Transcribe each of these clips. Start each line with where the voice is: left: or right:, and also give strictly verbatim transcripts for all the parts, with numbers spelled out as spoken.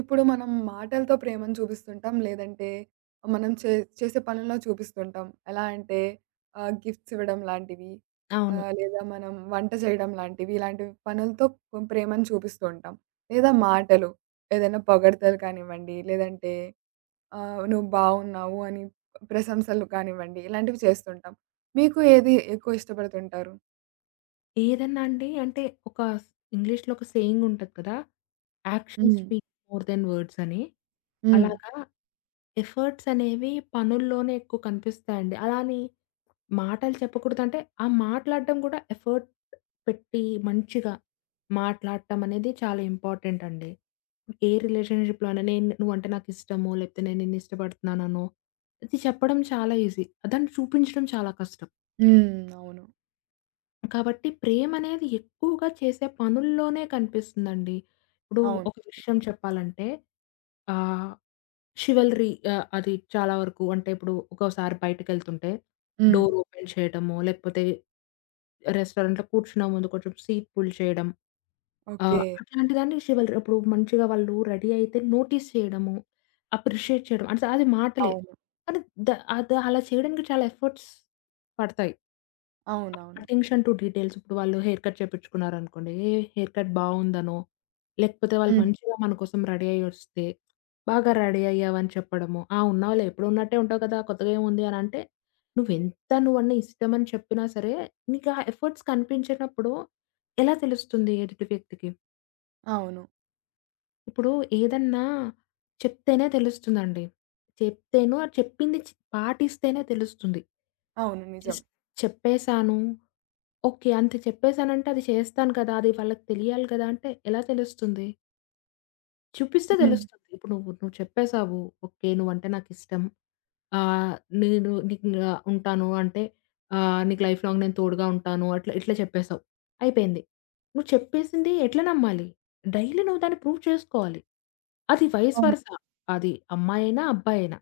right: ఇప్పుడు మనం మాటలతో ప్రేమను చూపిస్తుంటాం. లేదంటే మనం చే చేసే పనుల్లో చూపిస్తుంటాం. ఎలా అంటే ఆహ్, గిఫ్ట్స్ ఇవ్వడం లాంటివి.
left: అవును.
right: ఆహ్, లేదా మనం వంట చేయడం లాంటివి. ఇలాంటి పనులతో కొం- ప్రేమను చూపిస్తూ ఉంటాం. లేదా మాటలు ఏదైనా పొగడ్తలు కానివ్వండి, లేదంటే ఆహ్, నువ్వు బాగున్నావు అని ప్రశంసలు కానివ్వండి, ఇలాంటివి చేస్తుంటాం. మీకు ఏది ఎక్కువ ఇష్టపడుతుంటారు?
left: ఏదన్నా అండి అంటే ఒక స్ ఇంగ్లీష్‌లో ఒక సేయింగ్ ఉంటది కదా! యాక్షన్
right: హ్మ్.
left: స్పీక్స్ మోర్ దెన్ వర్డ్స్ అని.
right: హ్మ్.
left: అలాగా ఎఫర్ట్స్ అనేవి పనుల్లోనే ఎక్కువ కనిపిస్తాయండి. అలా అని మాటలు చెప్పకూడదంటే, ఆ మాట్లాడడం కూడా ఎఫర్ట్ పెట్టి మంచిగా మాట్లాడటం అనేది చాలా ఇంపార్టెంట్ అండి. ఏ రిలేషన్‌షిప్‌లో అయినా నేను నువ్వంటే నాకిష్టము, లేకపోతే నేను నిన్ను ఇష్టపడుతున్నాననో, ఇది చెప్పడం చాలా ఈజీ. దాన్ని చూపించడం చాలా కష్టం.
right: హ్మ్. అవును.
left: కాబట్టి ప్రేమనేది ఎక్కువగా చేసే పనుల్లోనే కనిపిస్తుందండి. ఇప్పుడు
right: అవును.
left: ఒక విషయం చెప్పాలంటే ఆహ్, చివెల్‌రీ ఆహ్, అది చాలా వరకు అంటే ఇప్పుడు ఒక్కోసారి బయటికెళ్తుంటే
right: హ్మ్.
left: డోర్ ఓపెన్ చేయడమో, లేకపోతే రెస్టారెంట్‌లో కూర్చున్న ముందు కొంచెం సీట్ పుల్ చేయడం.
right: ఓకే.
left: ఆహ్, అట్లాంటిదన్నీ చివెల్‌రీ ఇప్పుడు మంచిగా వాళ్ళు రెడీ అయితే నోటీస్ చేయడము, అప్రిషియేట్ చేయడం. అంటే అది మాటలే.
right: అవును.
left: కానీ ద అది అలా చేయడానికి చాలా ఎఫర్ట్స్ పడతాయి.
right: అవునవును.
left: Attention to details. ఇప్పుడు వాళ్ళు హెయిర్ కట్ చేపించుకున్నారనుకోండి, హెయిర్ కట్ బావుందనో, లేకపోతే వాళ్ళు
right: హ్మ్.
left: మంచిగా మన కోసం రెడీ అయ్యొస్తే, బాగా రెడీ అయ్యావని చెప్పడము. ఆ! ఉన్నావులే ఎప్పుడూ ఉన్నట్టే ఉంటావు కదా! కొత్తగా ఏముంది అనంటే, నువ్వెంత నువ్వన్నీ ఇష్టమని చెప్పినా సరే, నీకా ఎఫర్ట్స్ కనిపించనప్పుడు ఎలా తెలుస్తుంది ఎదుటి వ్యక్తికి?
right: అవును.
left: ఇప్పుడు ఏదన్నా చెప్తేనే తెలుస్తుందండి. చెప్తేనో చెప్పింది చ్ పాటిస్తేనే తెలుస్తుంది.
right: అవును. నిజం.
left: జస్ట్ చెప్పేసాను ఓకే. అంత చెప్పేసానంటే అది చేస్తాను కదా! అది వాళ్ళకి తెలియాలి కదా! అంటే ఎలా తెలుస్తుంది? చూపిస్తే
right: హ్మ్.
left: తెలుస్తుంది. ఇప్పుడు నువ్వు నువ్వు చెప్పేసావు. ఓకే. నువ్వంటే నాకిష్టం. ఆహ్, నేను నీకు ఇంగా ఉంటాను అంటే ఆహ్, నీకు లైఫ్ లాంగ్ నేను తోడుగా ఉంటాను. అట్లా ఇట్లా చెప్పేసావు. అయిపోయింది. నువ్వు చెప్పేసింది ఎట్లా నమ్మాలి? డైలీ నువ్వు దాన్ని ప్రూవ్ చేసుకోవాలి. అది వైస్
right: అవును.
left: వర్సా. అది అమ్మాయైనా, అబ్బాయైనా.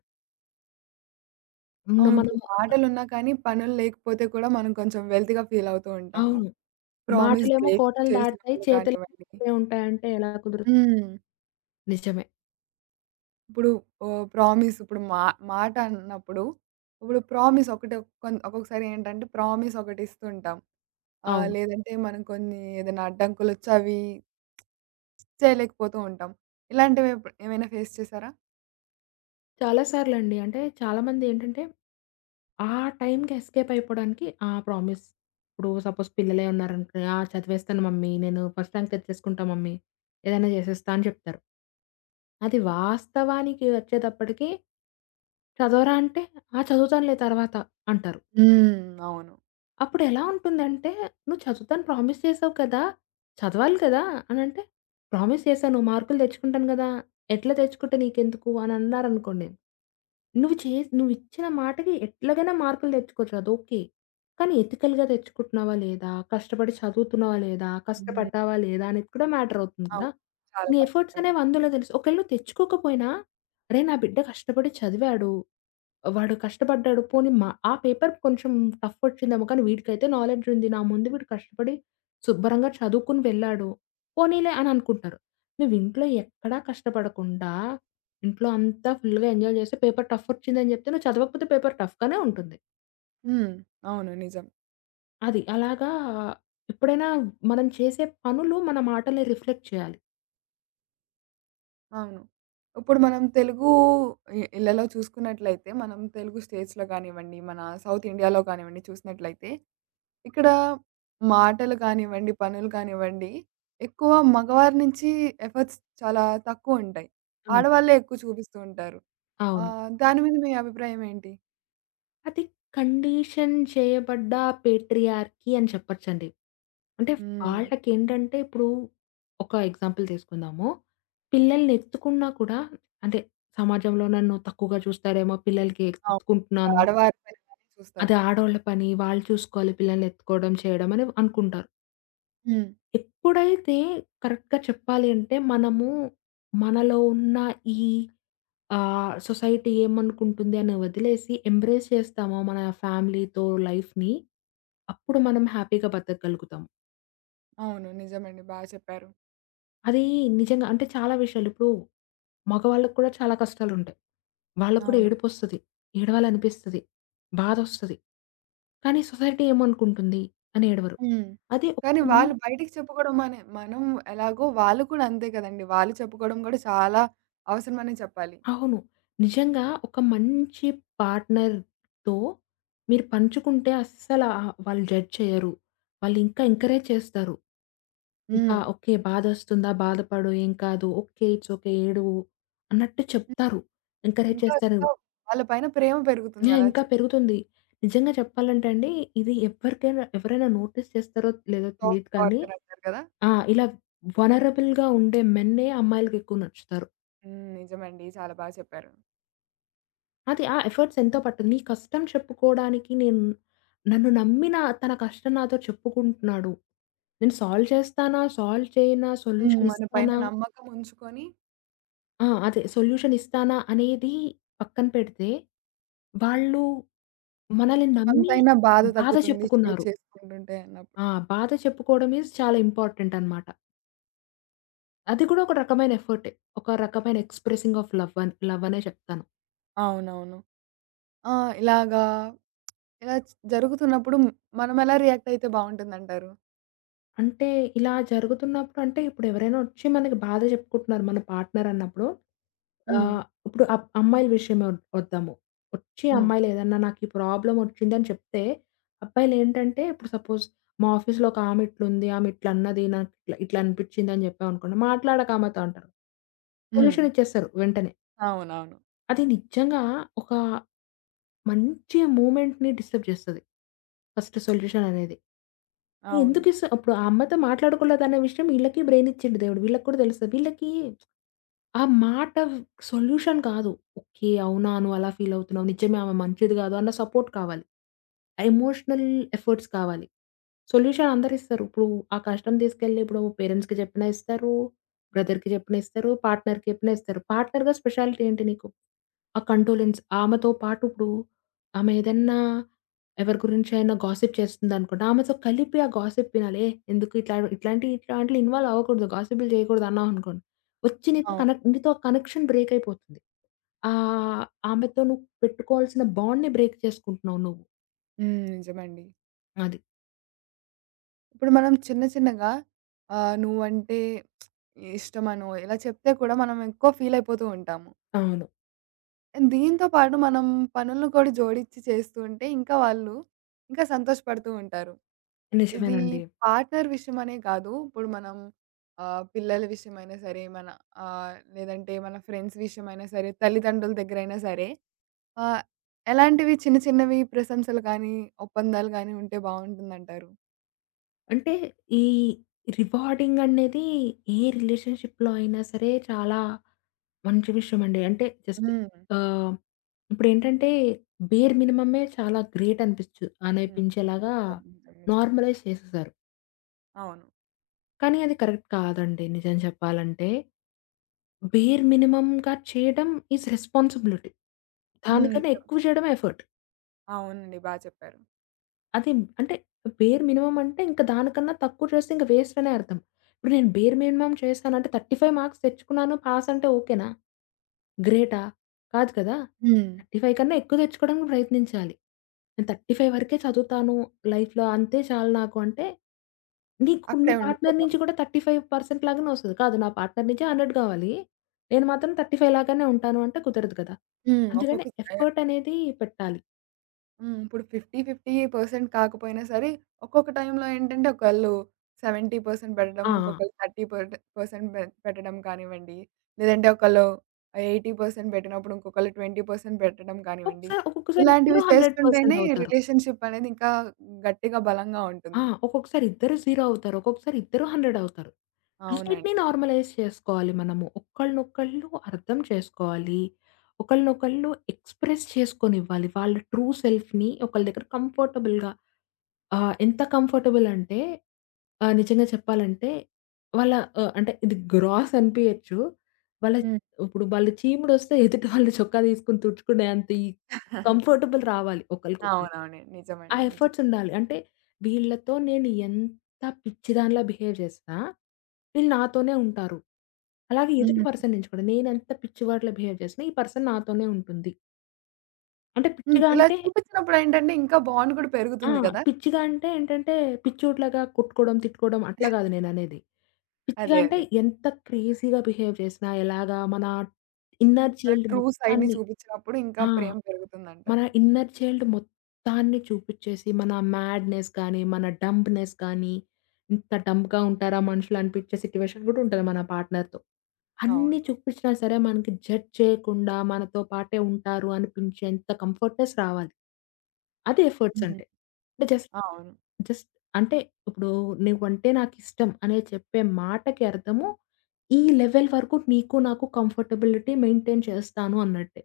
left: హ్మ్.
right: అవును. ఇప్పుడు
left: మనము ఒక
right: మాటలున్నా కానీ పనులు లేకపోతే కూడా మనం కొంచెం వెల్తీగా ఫీల్ అవుతూ ఉంటాము.
left: అవును.
right: ప్రామిస్
left: మాటలేమో
right: బ్రేక్
left: కోటలు దాటుతాయి.
right: చేసినప్పుడు
left: చేతులేమో
right: కానివ్వండి.
left: అక్కడే ఉంటాయంటే ఎలా కుదురుతుంది?
right: హ్మ్.
left: నిజమే.
right: ఇప్పుడు ఆహ్, ప్రామిస్ ఇప్పుడు మా మాట అన్నప్పుడు ఇప్పుడు ప్రామిస్ ఒకటి కొన్ ఒక్కొక్కసారి ఏంటంటే ప్రామిస్ ఒకటి ఇస్తుంటాం. ఆహ్,
left: అవును.
right: లేదంటే మనం కొన్ని ఏదైనా అడ్డంకులొచ్చి అవి చేయలేకపోతూ ఉంటాం. ఇలాంటివి ఎప్ ఏమైనా ఫేస్ చేసారా?
left: చాలా సార్లండి. అంటే చాలామంది ఏంటంటే, ఆ టైంకి ఎస్కేప్ అయిపోవడానికి ఆ! ప్రామిస్. ఇప్పుడు సపోజ్ పిల్లలే ఉన్నారనుకో, "ఆ! చదివేస్తాను మమ్మీ. నేను ఫస్ట్ ర్యాంక్ తెచ్చేసుకుంటా మమ్మీ. ఏదైనా చేసేస్తా" అని చెప్తారు. అది వాస్తవానికి వచ్చేటప్పటికి చదవరా అంటే, "ఆ! చదువుతానులే తర్వాత" అంటారు.
right: హ్మ్. అవును.
left: అప్పుడెలా ఉంటుందంటే, "నువ్వు చదువుతాను ప్రామిస్ చేసావు కదా! చదవాలి కదా!" అనంటే, "ప్రామిస్ చేశాను. మార్కులు తెచ్చుకుంటాను గదా! ఎట్లా తెచ్చుకుంటే నీకెందుకు?" అని అన్నారనుకోండి. నువ్వు చేసి నువ్విచ్చిన మాటకి ఎట్లాగైనా మార్కులు తెచ్చుకోవచ్చు. అదోకే. కానీ ఎథికల్‌గా తెచ్చుకుంటున్నావా లేదా? కష్టపడి చదువుతున్నావా లేదా?
right: హ్మ్.
left: కష్టపడ్డావా లేదా? అనేది కూడా మ్యాటర్ అవుతుంది గదా!
right: అవును. చాలా
left: నీ
right: బాగా
left: ఎఫర్ట్స్
right: చెప్పారు.
left: అనేవి అందులో తెలుసు. ఒకవేళ నువ్వు తెచ్చుకోకపోయినా, "అరే! నా బిడ్డ కష్టపడి చదివాడు." వాడు కష్టపడ్డాడు. పోనీ మా ఆ పేపర్ కొంచెం టఫ్ ఒచ్చిందేమో కానీ వీడికైతే నాలెడ్జ్ ఉంది. నా ముందు వీడు కష్టపడి శుభ్రంగా చదువుకొని వెళ్ళాడు. పోనీలే అని అనుకుంటారు. నువ్వింట్లో ఎక్కడా కష్టపడకుండా ఇంట్లో అంతా ఫుల్‌గా ఎంజాయ్ చేసి పేపర్ టఫ్ ఒచ్చిందని చెప్తే నువ్వు చదవకపోతే పేపర్ టఫ్‌గానే ఉంటుంది.
right: హ్మ్. అవును. నిజం.
left: అది అలాగా ఎప్పుడైనా మనం చేసే పనులు మన మాటల్ని రిఫ్లెక్ట్ చేయాలి.
right: అవును. ఇప్పుడు మనం తెలుగు ఇ ఇళ్లలో చూసుకున్నట్లయితే, మనం తెలుగు స్టేట్స్‌లో కానివ్వండి, మన సౌత్ ఇండియాలో కానివ్వండి చూసినట్లయితే, ఇక్కడ మాటలు కానివ్వండి, పనులు కానివ్వండి, ఎక్కువ మగవారి నుంచి ఎఫర్ట్స్ చాలా తక్కువుంటాయి.
left: అవును.
right: ఆడవాళ్ళే ఎక్కువ చూపిస్తూ ఉంటారు.
left: అవును.
right: ఆహ్, దాని మీద మీ అభిప్రాయం ఏంటి?
left: అది కండిషన్ చేయబడ్డ పేట్రియార్కీ అని చెప్పొచ్చండి. అంటే
right: హ్మ్.
left: వాళ్ళకేంటంటే ఇప్పుడు ఒక ఎగ్జాంపుల్ తీసుకుందాము. పిల్లల్ని ఎత్తుకున్నా కూడా అంటే సమాజంలో నన్ను తక్కువగా చూస్తారేమో పిల్లలకి
right: అవును.
left: ఎత్తుకుంటున్నాను.
right: ఆడవారి పైననే చూస్తారు.
left: అది ఆడోళ్ళ పని, వాళ్ళు చూసుకోవాలి పిల్లల్ని ఎత్తుకోవడం, చేయడం అని అనుకుంటారు.
right: హ్మ్.
left: ఎప్పుడైతే కరెక్ట్‌గా చెప్పాలి అంటే మనము మనలో ఉన్న ఈ ఆహ్, సొసైటీ ఏమనుకుంటుంది అని వదిలేసి ఎంబ్రేస్ చేస్తామో మన ఫ్యామిలీతో లైఫ్‌ని, అప్పుడు మనం హ్యాపీగా బతకగలుగుతాం.
right: అవును. నిజమండి. బా చెప్పారు.
left: అది నిజంగా అంటే చాలా విషయాలు ఇప్పుడు మగవాళ్ళకి కూడా చాలా కష్టాలుంటాయి. వాళ్ళకి కూడా
right: అవును.
left: ఏడుపొస్తది. ఏడవాలనిపిస్తది. బాధొస్తది. కానీ సొసైటీ ఏమనుకుంటుంది అని ఏడవరు.
right: హ్మ్.
left: అదే ఒక
right: కానీ హ్మ్. వాళ్ళు బయటికి చెప్పుకోవడం మనే మనం ఎలాగో వాళ్ళు కూడా అంతే కదండీ. వాళ్ళు చెప్పుకోవడం కూడా చాలా అవసరమనే చెప్పాలి.
left: అవును. నిజంగా ఒక మంచి పార్ట్‌నర్‌తో మీరు పంచుకుంటే అస్సల వాళ్ళు జడ్జ్ చేయరు. వాళ్ళు ఇంకా ఎంకరేజ్ చేస్తారు. ఇంకా
right: హ్మ్.
left: ఓకే. బాధొస్తుందా? బాధపడు. ఏం కాదు. ఓకే. It's okay. ఏడవు అన్నట్టు
right: హ్మ్.
left: చెప్తారు. ఎంకరేజ్
right: ఇంకా
left: చేస్తారు.
right: ఇంకా వాళ్ళ పైన ప్రేమ పెరుగుతుంది.
left: యాహ్!
right: అలా
left: ఇంకా
right: చే
left: పెరుగుతుంది. నిజంగా చెప్పాలంటే అండి ఇది ఎవరికైనా ఎవరైనా నోటీస్ చేస్తారో లేదో
right: సాఫ్ట్
left: తెలీదు కానీ
right: కార్నర్ అంటారు కదా!
left: ఆ! ఇలా వలనరబుల్‌గా ఉండే మెన్నే అమ్మాయిలకి ఎక్కువ నచ్చుతారు.
right: హ్మ్. నిజమండి. చాలా బాగా చెప్పారు.
left: అది. ఆ! ఎఫర్ట్స్ ఎంతో పట్టదు. నీ కష్టం చెప్పుకోడానికి నేను నన్ను నమ్మిన తన కష్టం నాతో చెప్పుకుంటున్నాడు. నేను సాల్వ్ చేస్తానా? సాల్వ్ చేయనా?
right: హ్మ్.
left: సొల్యూషన్
right: మన పైన
left: ఇస్తానా?
right: నమ్మకం ఉంచుకొని
left: ఆ! అదే సొల్యూషన్ ఇస్తానా? అనేది పక్కన పెడితే, వాళ్ళు మనల్ని నమ్మి
right: కొంతైనా బాధ
left: బాధ
right: తగ్గుతుంది షేర్
left: చెప్పుకున్నారు.
right: చేసుకుంటుంటే అన్నప్పుడు.
left: ఆ! బాధ చెప్పుకోవడం ఈజ్ చాలా ఇంపార్టెంట్ అన్నమాట. అది కూడా ఒక రకమైన ఎఫర్టే. ఒక రకమైన ఎక్స్‌ప్రెసింగ్ ఆఫ్ లవ్ అని లవ్ అనే చెప్తాను.
right: అవునవును. ఆ! ఇలాగా ఇలా చ్ జరుగుతున్నప్పుడు మనం ఎలా రియాక్ట్ అయితే బావుంటుందంటారు?
left: అంటే ఇలా జరుగుతున్నప్పుడు అంటే ఇప్పుడు ఎవరైనా వచ్చి మనకి బాధ చెప్పుకుంటున్నారు మన పార్ట్నర్ అన్నప్పుడు.
right: హ్మ్.
left: ఆహ్, ఇప్పుడు అబ్ అమ్మాయిల విషయమే వద్ వద్దాము. వచ్చి
right: హ్మ్.
left: అమ్మాయిలు ఏదన్నా నాకు ఈ ప్రాబ్లమ్ వచ్చిందని చెప్తే, అబ్బాయిలేంటంటే ఇప్పుడు సపోజ్ మా ఆఫీస్‌లో ఒక ఆమె ఇట్లుంది, ఆమె ఇట్లన్నది, నాకు ఇట్లా ఇట్లా అనిపించింది అని చెప్పామనుకోండి, మాట్లాడకు ఆమెతో అంటారు.
right: హ్మ్.
left: సొల్యూషన్ ఇచ్చేస్తారు వెంటనే.
right: అవునవును.
left: అది నిజంగా ఒక మంచి మూవ్‌మెంట్‌ని డిస్టర్బ్ చేస్తది. ఫస్ట్ సొల్యూషన్ అనేది.
right: అవును.
left: ఎందుకు ఇస్తా ఇప్పుడు ఆ అమ్మతో మాట్లాడుకోలేదనే విషయం ఈళ్ళకి బ్రెయిన్ ఇచ్చిండు దేవుడు. వీళ్ళకి కూడా తెలుస్తది. వీళ్ళకి ఆ మాట సొల్యూషన్ కాదు. ఓకే. అవునా! నువ్వు అలా ఫీల్ అవుతున్నావు. నిజమే ఆమె మంచిది కాదు అన్న సపోర్ట్ కావాలి. ఎమోషనల్ ఎఫర్ట్స్ కావాలి. సొల్యూషన్ అందరిస్తారు. ఇప్పుడు ఆ కష్టం తీసుకెళ్ళి ఇప్పుడు పేరెంట్స్‌కి చెప్పినా ఇస్తారు. బ్రదర్‌కి చెప్పినా ఇస్తారు. పార్ట్నర్‌కి చెప్పినా ఇస్తారు. పార్ట్నర్‌గా స్పెషాలిటీ ఏంటి నీకు? ఆ కంటోలెన్స్ ఆమెతో పాటు ఇప్పుడు ఆమె ఏదన్నా ఎవరి గురించైనా గాసిప్ చేస్తుందనుకోండి, ఆమెతో కలిపి ఆ గాసిప్ వినాలి. ఏ ఎందుకు ఇట్లా ఇట్లాంటి ఇట్లాంటిలో ఇన్వాల్వ్ అవ్వకూడదు. గాసిప్‌లు చేయకూడదు అన్నావనుకోండి. వచ్చి నీతో
right: అవును.
left: కనెక్ట్ నీతో కనెక్షన్ బ్రేక్ అయిపోతుంది. ఆహ్, ఆమెతో నువ్వు పెట్టుకోవాల్సిన బాండ్‌ని బ్రేక్ చేసుకుంటున్నావు నువ్వు.
right: హ్మ్. నిజమండి.
left: అది.
right: ఇప్పుడు మనం చిన్న చిన్నగా ఆహ్, నువ్వంటే ఇష్టమనో ఇలా చెప్తే కూడా మనం ఎక్కువ ఫీల్ అయిపోతూ ఉంటాము.
left: అవును.
right: And దీంతో పాటు మనం పనులను కూడా జోడించి చేస్తూ ఉంటే ఇంకా వాళ్ళు ఇంకా సంతోషపడుతూ ఉంటారు. ఇది
left: నిజమేనండి.
right: పార్ట్నర్ విషయమనే కాదు. ఇప్పుడు మనం ఆహ్, పిల్లల విషయమైనా సరే, మన ఆహ్, లేదంటే మన ఫ్రెండ్స్ విషయమైనా సరే, తల్లిదండ్రుల దగ్గరైనా సరే ఆహ్, ఎలాంటివి చిన్న చిన్నవి ప్రశంసలు గానీ, ఒప్పందాలు గానీ ఉంటే బావుంటుందంటారు?
left: అంటే ఈ రివార్డింగ్ అనేది ఏ రిలేషన్‌షిప్‌లో అయినా సరే చాలా మంచి విషయమండి. అంటే జస్ట్
right: హ్మ్.
left: ఆహ్, ఇప్పుడేంటంటే బేర్ మినిమమే చాలా గ్రేట్ అనిపిచ్చు
right: హ్మ్. హ్మ్.
left: అనిపించేలాగా
right: నిజం. హ్మ్. నిజం. నిజం.
left: నార్మలైజ్ చేసేసారు.
right: అవును.
left: కానీ అది కరెక్ట్ కాదండి నిజం చెప్పాలంటే. బేర్ మినిమమ్‌గా చేయడం ఈజ్ రెస్పాన్సిబిలిటీ.
right: హ్మ్.
left: దానికన్నా
right: నిజం.
left: ఎక్కువ చేయడమే ఎఫర్ట్.
right: అవునండి. బా చెప్పారు.
left: అదే. అంటే బేర్ మినిమమ్ అంటే ఇంక దానికన్నా తక్కువ చేస్తే ఇంక వేస్ట్ అనే అర్థం. ఇప్పుడు నేను బేర్ మినిమమ్ చేశానంటే ముప్పై ఐదు మార్క్స్ తెచ్చుకున్నాను పాస్ అంటే ఓకేనా? గ్రేటా? కాదు కదా!
right: హ్మ్.
left: ముప్పై ఐదు కన్నా ఎక్కువ తెచ్చుకోవడానికి ప్రయత్నించాలి. నేను ముప్పై ఐదు వరకే చదువుతాను లైఫ్‌లో అంతే చాలు నాకు అంటే, నీకు నీ
right: అక్కడే
left: పార్ట్నర్
right: ఉండిపోతాం
left: నుంచి
right: ఇక.
left: కూడా ముప్పై ఐదు శాతం లాగానే వస్తది. కాదు నా పార్ట్నర్ నుంచి వంద కావాలి. నేను మాత్రం ముప్పై ఐదు లాగానే ఉంటాను అంటే కుదరదు కదా!
right: హ్మ్.
left: అందుకని
right: ఒక్కొక్క ఆహ్,
left: ఎఫర్ట్ అనేది పెట్టాలి.
right: హ్మ్. ఇప్పుడు యాభై యాభై పర్సెంట్ కాకపోయినా సరే, ఒక్కొక్క టైంలో ఏంటంటే ఒకళ్ళు డెబ్బై పర్సెంట్ పెట్టడం,
left: ఆ! ఆ!
right: ఇంకొకళ్ళు ముప్పై పర్సెంట్ పె పెట్టడం కానివ్వండి, లేదంటే ఒకళ్ళు ఎనభై పర్సెంట్ పెట్టినప్పుడు ఇంకొకళ్ళు ఇరవై పర్సెంట్ పెట్టడం కానివ్వండి,
left: ఒక్కొక్కసారి, ఒక్కొక్కసారి ఇద్దరు
right: ఇలాంటివి
left: వంద శాతం
right: చేస్తుంటేనే
left: అవుతారు.
right: రిలేషన్‌షిప్ అనేది ఇంకా గట్టిగా బలంగా
left: ఆ!
right: ఉంటుంది.
left: ఒక్కొక్కసారి ఇద్దరు సున్నా అవుతారు. ఒక్కొక్కసారి ఇద్దరు వంద అవుతారు. అన్నిటిని
right: అవునండి.
left: నార్మలైజ్ చేసుకోవాలి మనము. ఒకళ్ళనొకళ్ళు అర్థం చేసుకోవాలి. ఒకళ్ళనొకళ్ళు ఎక్స్‌ప్రెస్ చేసుకొనివ్వాలి. వాళ్ళ ట్రూ సెల్ఫ్‌ని ఒకళ్ళ దగ్గర కంఫర్టబుల్‌గా ఆ! ఎంత కంఫర్టబుల్ అంటే ఆహ్, నిజంగా చెప్పాలంటే వాళ్ళ ఆహ్, అంటే ఇది గ్రాస్ అనిపియచ్చు. వాళ్ళ
right: హ్మ్.
left: ఇప్పుడు వాళ్ళు చీముడొస్తే ఎదుటి వాళ్ళు చొక్కా తీసుకొని తుడుచుకునే అంత ఈ కంఫర్టబుల్ రావాలి ఒకళ్ళకొకళ్ళకి.
right: అవునవును.
left: ఆ
right: నిజమండి. నిజం.
left: ఎఫర్ట్స్ ఉండాలి. అంటే వీళ్ళతో నేను ఎంత పిచ్చిదానిలా బిహేవ్ చేసినా, వీళ్ళు నాతోనే ఉంటారు. అలాగే ఎదుటి
right: హ్మ్.
left: పర్సన్ నుంచి కూడా నేనెంత పిచ్చివాడిలా బిహేవ్ చేసినా, ఈ పర్సన్ నాతోనే ఉంటుంది. అంటే
right: హ్మ్.
left: పిచ్చిగా
right: ఇలా
left: అంటే
right: చూపించినప్పుడేంటంటే ఇంకా బాండ్ కూడా
left: ఆ!
right: పెరుగుతుంది కదా!
left: పిచ్చిగా అంటే ఏంటంటే, పిచ్చోడిలాగా కొట్టుకోవడం, తిట్టుకోవడం అట్లా గాదు నేననేది. పిచ్చిగా
right: అదే.
left: అంటే
right: అదే.
left: ఎంత క్రేజీగా బిహేవ్ చేసినా, ఎలాగా మన ఇన్నర్
right: మన
left: చైల్డ్
right: ట్రూ సైడ్‌ని
left: మొత్తాన్ని
right: చూపించినప్పుడు ఇంకా
left: ఆ!
right: ప్రేమ
left: మన
right: పెరుగుతుందంటారు.
left: ఇన్నర్ చైల్డ్ మొత్తాన్ని చూపిచ్చేసి, మన మ్యాడ్‌నెస్ గానీ, మన డంబ్‌నెస్ గానీ, ఇంత డంబ్‌గా ఉంటారా మనుషులు అనిపిచ్చే సిట్యుయేషన్ గూడా ఉంటది మన పార్ట్నర్‌తో. అన్నీ
right: అవును.
left: చూపించినా సరే మనకి జడ్జ్ చేయకుండా మనతో పాటే ఉంటారు అనిపించేంత కంఫర్ట్‌నెస్ రావాలి. అది ఎఫర్ట్స్
right: హ్మ్.
left: అంటే. అంటే జస్ట్,
right: అవును.
left: జస్ట్ అంటే ఇప్పుడు నువ్వంటే నాకిష్టం అనే చెప్పే మాటకి అర్థము, ఈ లెవెల్ వరకు నీకు నాకు కంఫర్టబిలిటీ మెయింటైన్ చేస్తాను అన్నట్టే.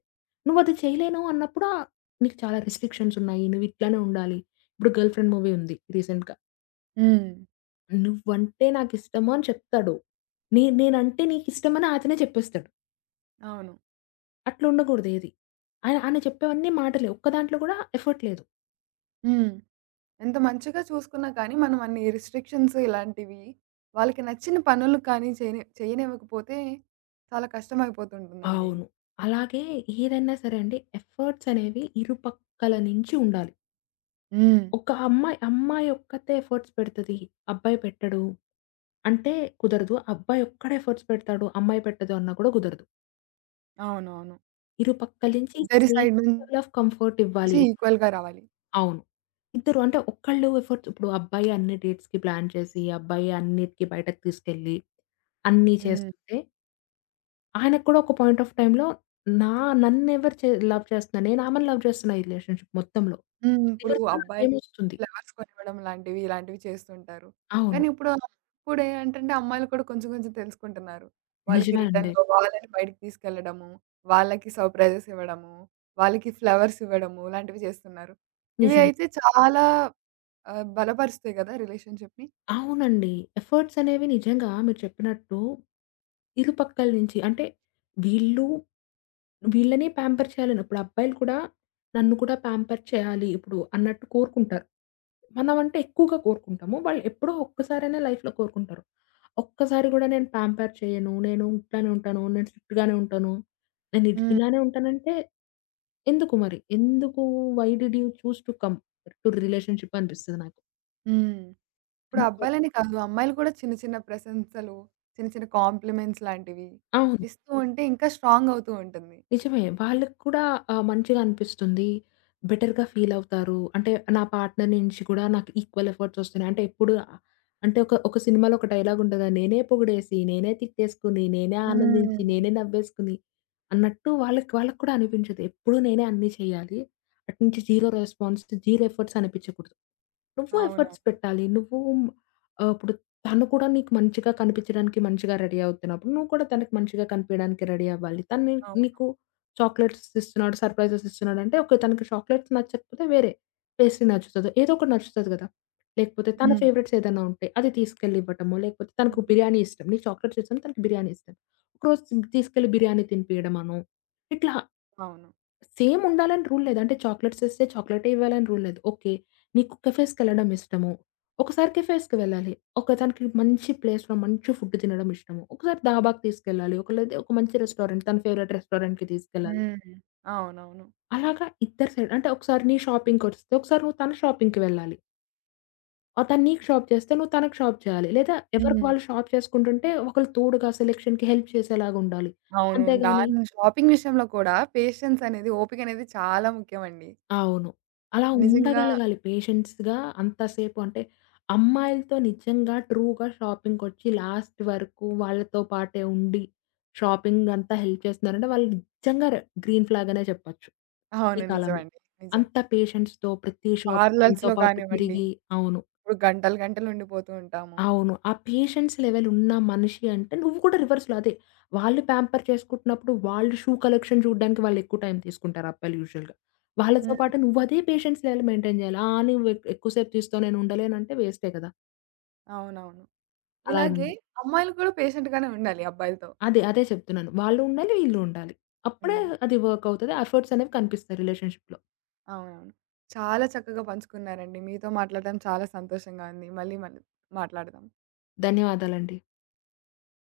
left: నువ్వది చేయలేను అన్నప్పుడు ఆహ్, నీకు చాలా రిస్ట్రిక్షన్స్ ఉన్నాయి. నువ్వు ఇట్లానే ఉండాలి. ఇప్పుడు 'గర్ల్ ఫ్రెండ్' మూవీ ఉంది రీసెంట్‌గా.
right: హ్మ్.
left: నువ్వంటే నాకిష్టము అని చెప్తాడు. నే నేనంటే నీకిష్టమని అతనే చెప్పేస్తాడు.
right: అవును.
left: అట్లుండకూడదు ఏది. ఆయన ఆయన చెప్పేవన్నీ మాటలే. ఒక్క దాంట్లో కూడా ఎఫర్ట్ లేదు.
right: హ్మ్. ఎంత మంచిగా చూసుకున్నా కానీ మనం అన్ని రిస్ట్రిక్షన్స్ ఇలాంటివి వాళ్ళకి నచ్చిన పనులు కానీ చేయని చేయనివ్వకపోతే చాలా కష్టమైపోతుంటుందండి.
left: అవును. అలాగే ఏదైనా సరే అండి ఎఫర్ట్స్ అనేవి ఇరుపక్కల నుంచి ఉండాలి.
right: హ్మ్.
left: ఒక అమ్మాయి, అమ్మాయి ఒక్కతే ఎఫర్ట్స్ పెడతది. అబ్బాయి పెట్టడు అంటే కుదరదు. అబ్బాయి ఒక్కడే ఎఫర్ట్స్ పెడతాడు. అమ్మాయి పెట్టదు అన్నా కూడా కుదరదు.
right: అవునవును.
left: ఇరుపక్కల నుంచి
right: ఇద్దరి
left: సేమ్
right: సైడ్ నుంచి
left: లెవెల్ ఆఫ్ కంఫర్ట్ ఇవ్వాలి.
right: ఈక్వల్‌గా రావాలి.
left: అవును. ఇద్దరు అంటే ఒక్కళ్ళు ఎఫర్ట్స్ ఇప్పుడు అబ్బాయి అన్ని డేట్స్‌కి ప్లాన్ చేసి, అబ్బాయి అన్నిటికి బయటకి తీసుకెళ్ళి అన్నీ
right: హ్మ్.
left: చేస్తుంటే ఆయనకి కూడా ఒక పాయింట్ ఆఫ్ టైమ్‌లో నా నన్నెవరు చే లవ్ చేస్తున్నారు? నేను ఆమెని లవ్ చేస్తున్నా ఈ రిలేషన్‌షిప్ మొత్తంలో.
right: హ్మ్. ఇప్పుడు
left: రివర్స్‌లో
right: అబ్బాయిలు
left: నాకేమొస్తుంది?
right: ఫ్లవర్స్ కొనివ్వడం లాంటివి, ఇలాంటివి చేస్తుంటారు.
left: అవును.
right: కానీ ఇప్పుడు ఇప్పుడేంటంటే అమ్మాయిలు కూడా కొంచెం కొంచెం తెలుసుకుంటున్నారు. వాళ్ళకి
left: నిజమే అండి.
right: రిటర్న్‌లో వాళ్ళని బయటికి తీసుకెళ్ళడము, వాళ్ళకి సర్‌ప్రైజెస్ ఇవ్వడము, వాళ్ళకి ఫ్లవర్స్ ఇవ్వడము ఇలాంటివి చేస్తున్నారు. ఇవి
left: నిజమే.
right: అయితే చాలా ఆహ్, బలపరుస్తాయి కదా రిలేషన్‌షిప్‌ని.
left: అవునండి. ఎఫర్ట్స్ అనేవి నిజంగా మీరు చెప్పినట్టు ఇరుపక్కల నుంచి అంటే వీళ్ళు వీళ్ళని ప్యాంపర్ చేయాలని ఇప్పుడు అబ్బాయిలు కూడా నన్ను కూడా ప్యాంపర్ చేయాలి ఇప్పుడు అన్నట్టు కోరుకుంటారు. మనం అంటే ఎక్కువగా కోరుకుంటాము. వాళ్ళు ఎప్పుడో ఒక్కసారైనా లైఫ్‌లో కోరుకుంటారు. ఒక్కసారి కూడా నేను ప్యాంపర్ చేయను. నేను ఇట్లానే ఉంటాను. నేను స్ట్రిక్ట్‌గానే ఉంటాను. నేను ఇది
right: హ్మ్.
left: ఇలానే ఉంటానంటే ఎందుకు మరి? ఎందుకు why did you choose to come to relationship అనిపిస్తది నాకు.
right: హ్మ్. ఇప్పుడు
left: అనుకో
right: అబ్బాయిలనే కాదు, అమ్మాయిలు కూడా చిన్న చిన్న ప్రశంసలు, చిన్న చిన్న కాంప్లిమెంట్స్ లాంటివి
left: అవును.
right: ఇస్తూ ఉంటే ఇంకా స్ట్రాంగ్ అవుతూ ఉంటుంది.
left: నిజమే. వాళ్ళకి కూడా ఆహ్, మంచిగా అనిపిస్తుంది. బెటర్‌గా ఫీల్ అవుతారు. అంటే నా పార్ట్నర్ నుంచి కూడా నాకు ఈక్వల్ ఎఫర్ట్స్ వస్తున్నాయి. అంటే ఎప్పుడు ఆ- అంటే ఒక ఒక సినిమాలో ఒక డైలాగ్ ఉంటది. నేనే పొగిడేసి, నేనే తిట్టేసుకొని, నేనే
right: హ్మ్.
left: ఆనందించి, నేనే నవ్వేసుకొని అన్నట్టు వాళ్ళకి వాళ్ళకి కూడా అనిపించదు. ఎప్పుడు నేనే అన్నీ చేయాలి. అట్నుంచి జీరో రెస్పాన్స్, జీరో ఎఫర్ట్స్ అనిపించకూడదు. నువ్వు
right: అవునవును.
left: ఎఫర్ట్స్ పెట్టాలి. నువ్వు ఆహ్, ఇప్పుడు తను కూడా నీకు మంచిగా కనిపించడానికి మంచిగా రెడీ అవుతున్నప్పుడు, నువ్వు కూడా తనకి మంచిగా కనిపియడానికి రెడీ అవ్వాలి. తను నీ నీకు
right: అవును.
left: చాక్లేట్స్ ఇస్తున్నాడు, సర్ప్రైజెస్ ఇస్తున్నాడంటే ఓకే. తనకి చాక్లేట్స్ నచ్చకపోతే వేరే. పేస్ట్రీ నచ్చుతదో, ఏదో ఒకటి నచ్చుతది గదా! లేకపోతే తన
right: హ్మ్.
left: ఫేవరెట్స్ ఏదైనా ఉంటే అది తీసుకెళ్ళి ఇవ్వటమో, లేకపోతే తనకు
right: హ్మ్.
left: బిర్యానీ ఇష్టం. నీకు చాక్లేట్స్ ఇష్టం, తనకి బిర్యానీ ఇష్టం. ఒకరోజు తీసుకెళ్ళి బిర్యానీ తినిపియడమనో, ఇట్లా
right: అవును.
left: సేమ్ ఉండాలని రూల్ లేదు. అంటే చాక్లేట్స్ ఇస్తే చాక్లేటే ఇవ్వాలని రూల్ లేదు. ఓకే. నీకు కెఫేస్‌కెళ్ళడం ఇష్టము. ఒకసారి కెఫేస్‌కి వెళ్ళాలి. ఒక తనకి మంచి ప్లేస్‌లో మంచి ఫుడ్ తినడం ఇష్టము. ఒకసారి దాబాకి తీసుకెళ్ళాలి. ఒక లేదా ఒక మంచి రెస్టారెంట్ తన ఫేవరెట్ రెస్టారెంట్‌కి తీసుకెళ్ళాలి.
right: హ్మ్. అవునవును.
left: అలాగా ఇద్దరు సైడ్ అంటే ఒకసారి నీ షాపింగ్‌కొస్తే, ఒకసారి నువ్వు తన షాపింగ్‌కి వెళ్ళాలి. ఆహ్, తను నీకు షాప్ చేస్తే నువ్వు తనకి షాప్ చేయాలి. లేదా ఎవరికి
right: హ్మ్.
left: వాళ్ళు షాప్ చేసుకుంటుంటే ఒకళ్ళు తోడుగా సెలక్షన్‌కి హెల్ప్ చేసేలాగా ఉండాలి.
right: అవును.
left: అంతేగాని
right: దాని షాపింగ్ విషయంలో కూడా పేషెన్స్ అనేది, ఓపిక అనేది చాలా ముఖ్యమండి.
left: అవును. అలా
right: నిజంగా
left: ఉండగలగాలి పేషెన్స్‌గా అంతసేపు అంటే, అమ్మాయిలతో నిజంగా ట్రూగా షాపింగ్‌కొచ్చి లాస్ట్ వరకు వాళ్ళతో పాటే ఉండి, షాపింగ్ అంతా హెల్ప్ చేస్తున్నారంటే, వాళ్ళు నిజంగా రె గ్రీన్ ఫ్లాగ్ అనే చెప్పొచ్చు. ఈ
right: అవును.
left: కాలంలో.
right: నిజమండి. నిజం.
left: అంత పేషెన్స్‌తో ప్రతి షాప్ తనతో
right: పార్లర్స్‌లో
left: పాటు
right: కానివ్వండి,
left: తిరిగి అవును.
right: ఇప్పుడు గంటలు గంటలు ఉండిపోతూ ఉంటాము.
left: అవును. ఆ పేషెన్స్ లెవెల్ ఉన్న మనిషి అంటే నువ్వు కూడా రివర్స్‌లో అదే. వాళ్ళు ప్యాంపర్ చేసుకుంటున్నప్పుడు వాళ్ళు షూ కలెక్షన్ చూడడానికి వాళ్ళు ఎక్కువ టైం తీసుకుంటారు అబ్బాయిలు యూజువల్‌గా. వాళ్ళతో
right: హ్మ్.
left: పాటు నువ్వు అదే పేషెన్స్ లెవెల్ మెయింటైన్ చేయాలి. ఆ! నువ్వు ఎక్ ఎక్కువ సేపు తీస్తావు నేను ఉండలేనంటే వేస్టే కదా!
right: అవునవును.
left: అలా
right: ఇలాగే
left: అనుంది.
right: అమ్మాయిలు కూడా పేషెంట్ గానే ఉండాలి అబ్బాయిలతో.
left: అదే, అదే చెప్తున్నాను. వాళ్ళు ఉండాలి, వీళ్ళు ఉండాలి. అప్పుడే
right: హ్మ్.
left: అది వర్క్ అవుతది. ఎఫర్ట్స్ అనేవి కనిపిస్తాయి రిలేషన్‌షిప్‌లో.
right: అవునవును. చాలా చక్కగా పంచుకున్నారండి. మీతో మాట్లాడడం చాలా సంతోషంగా ఉంది. మళ్ళీ మళ్ళీ మాట్లాడదాం.
left: ధన్యవాదాలండి.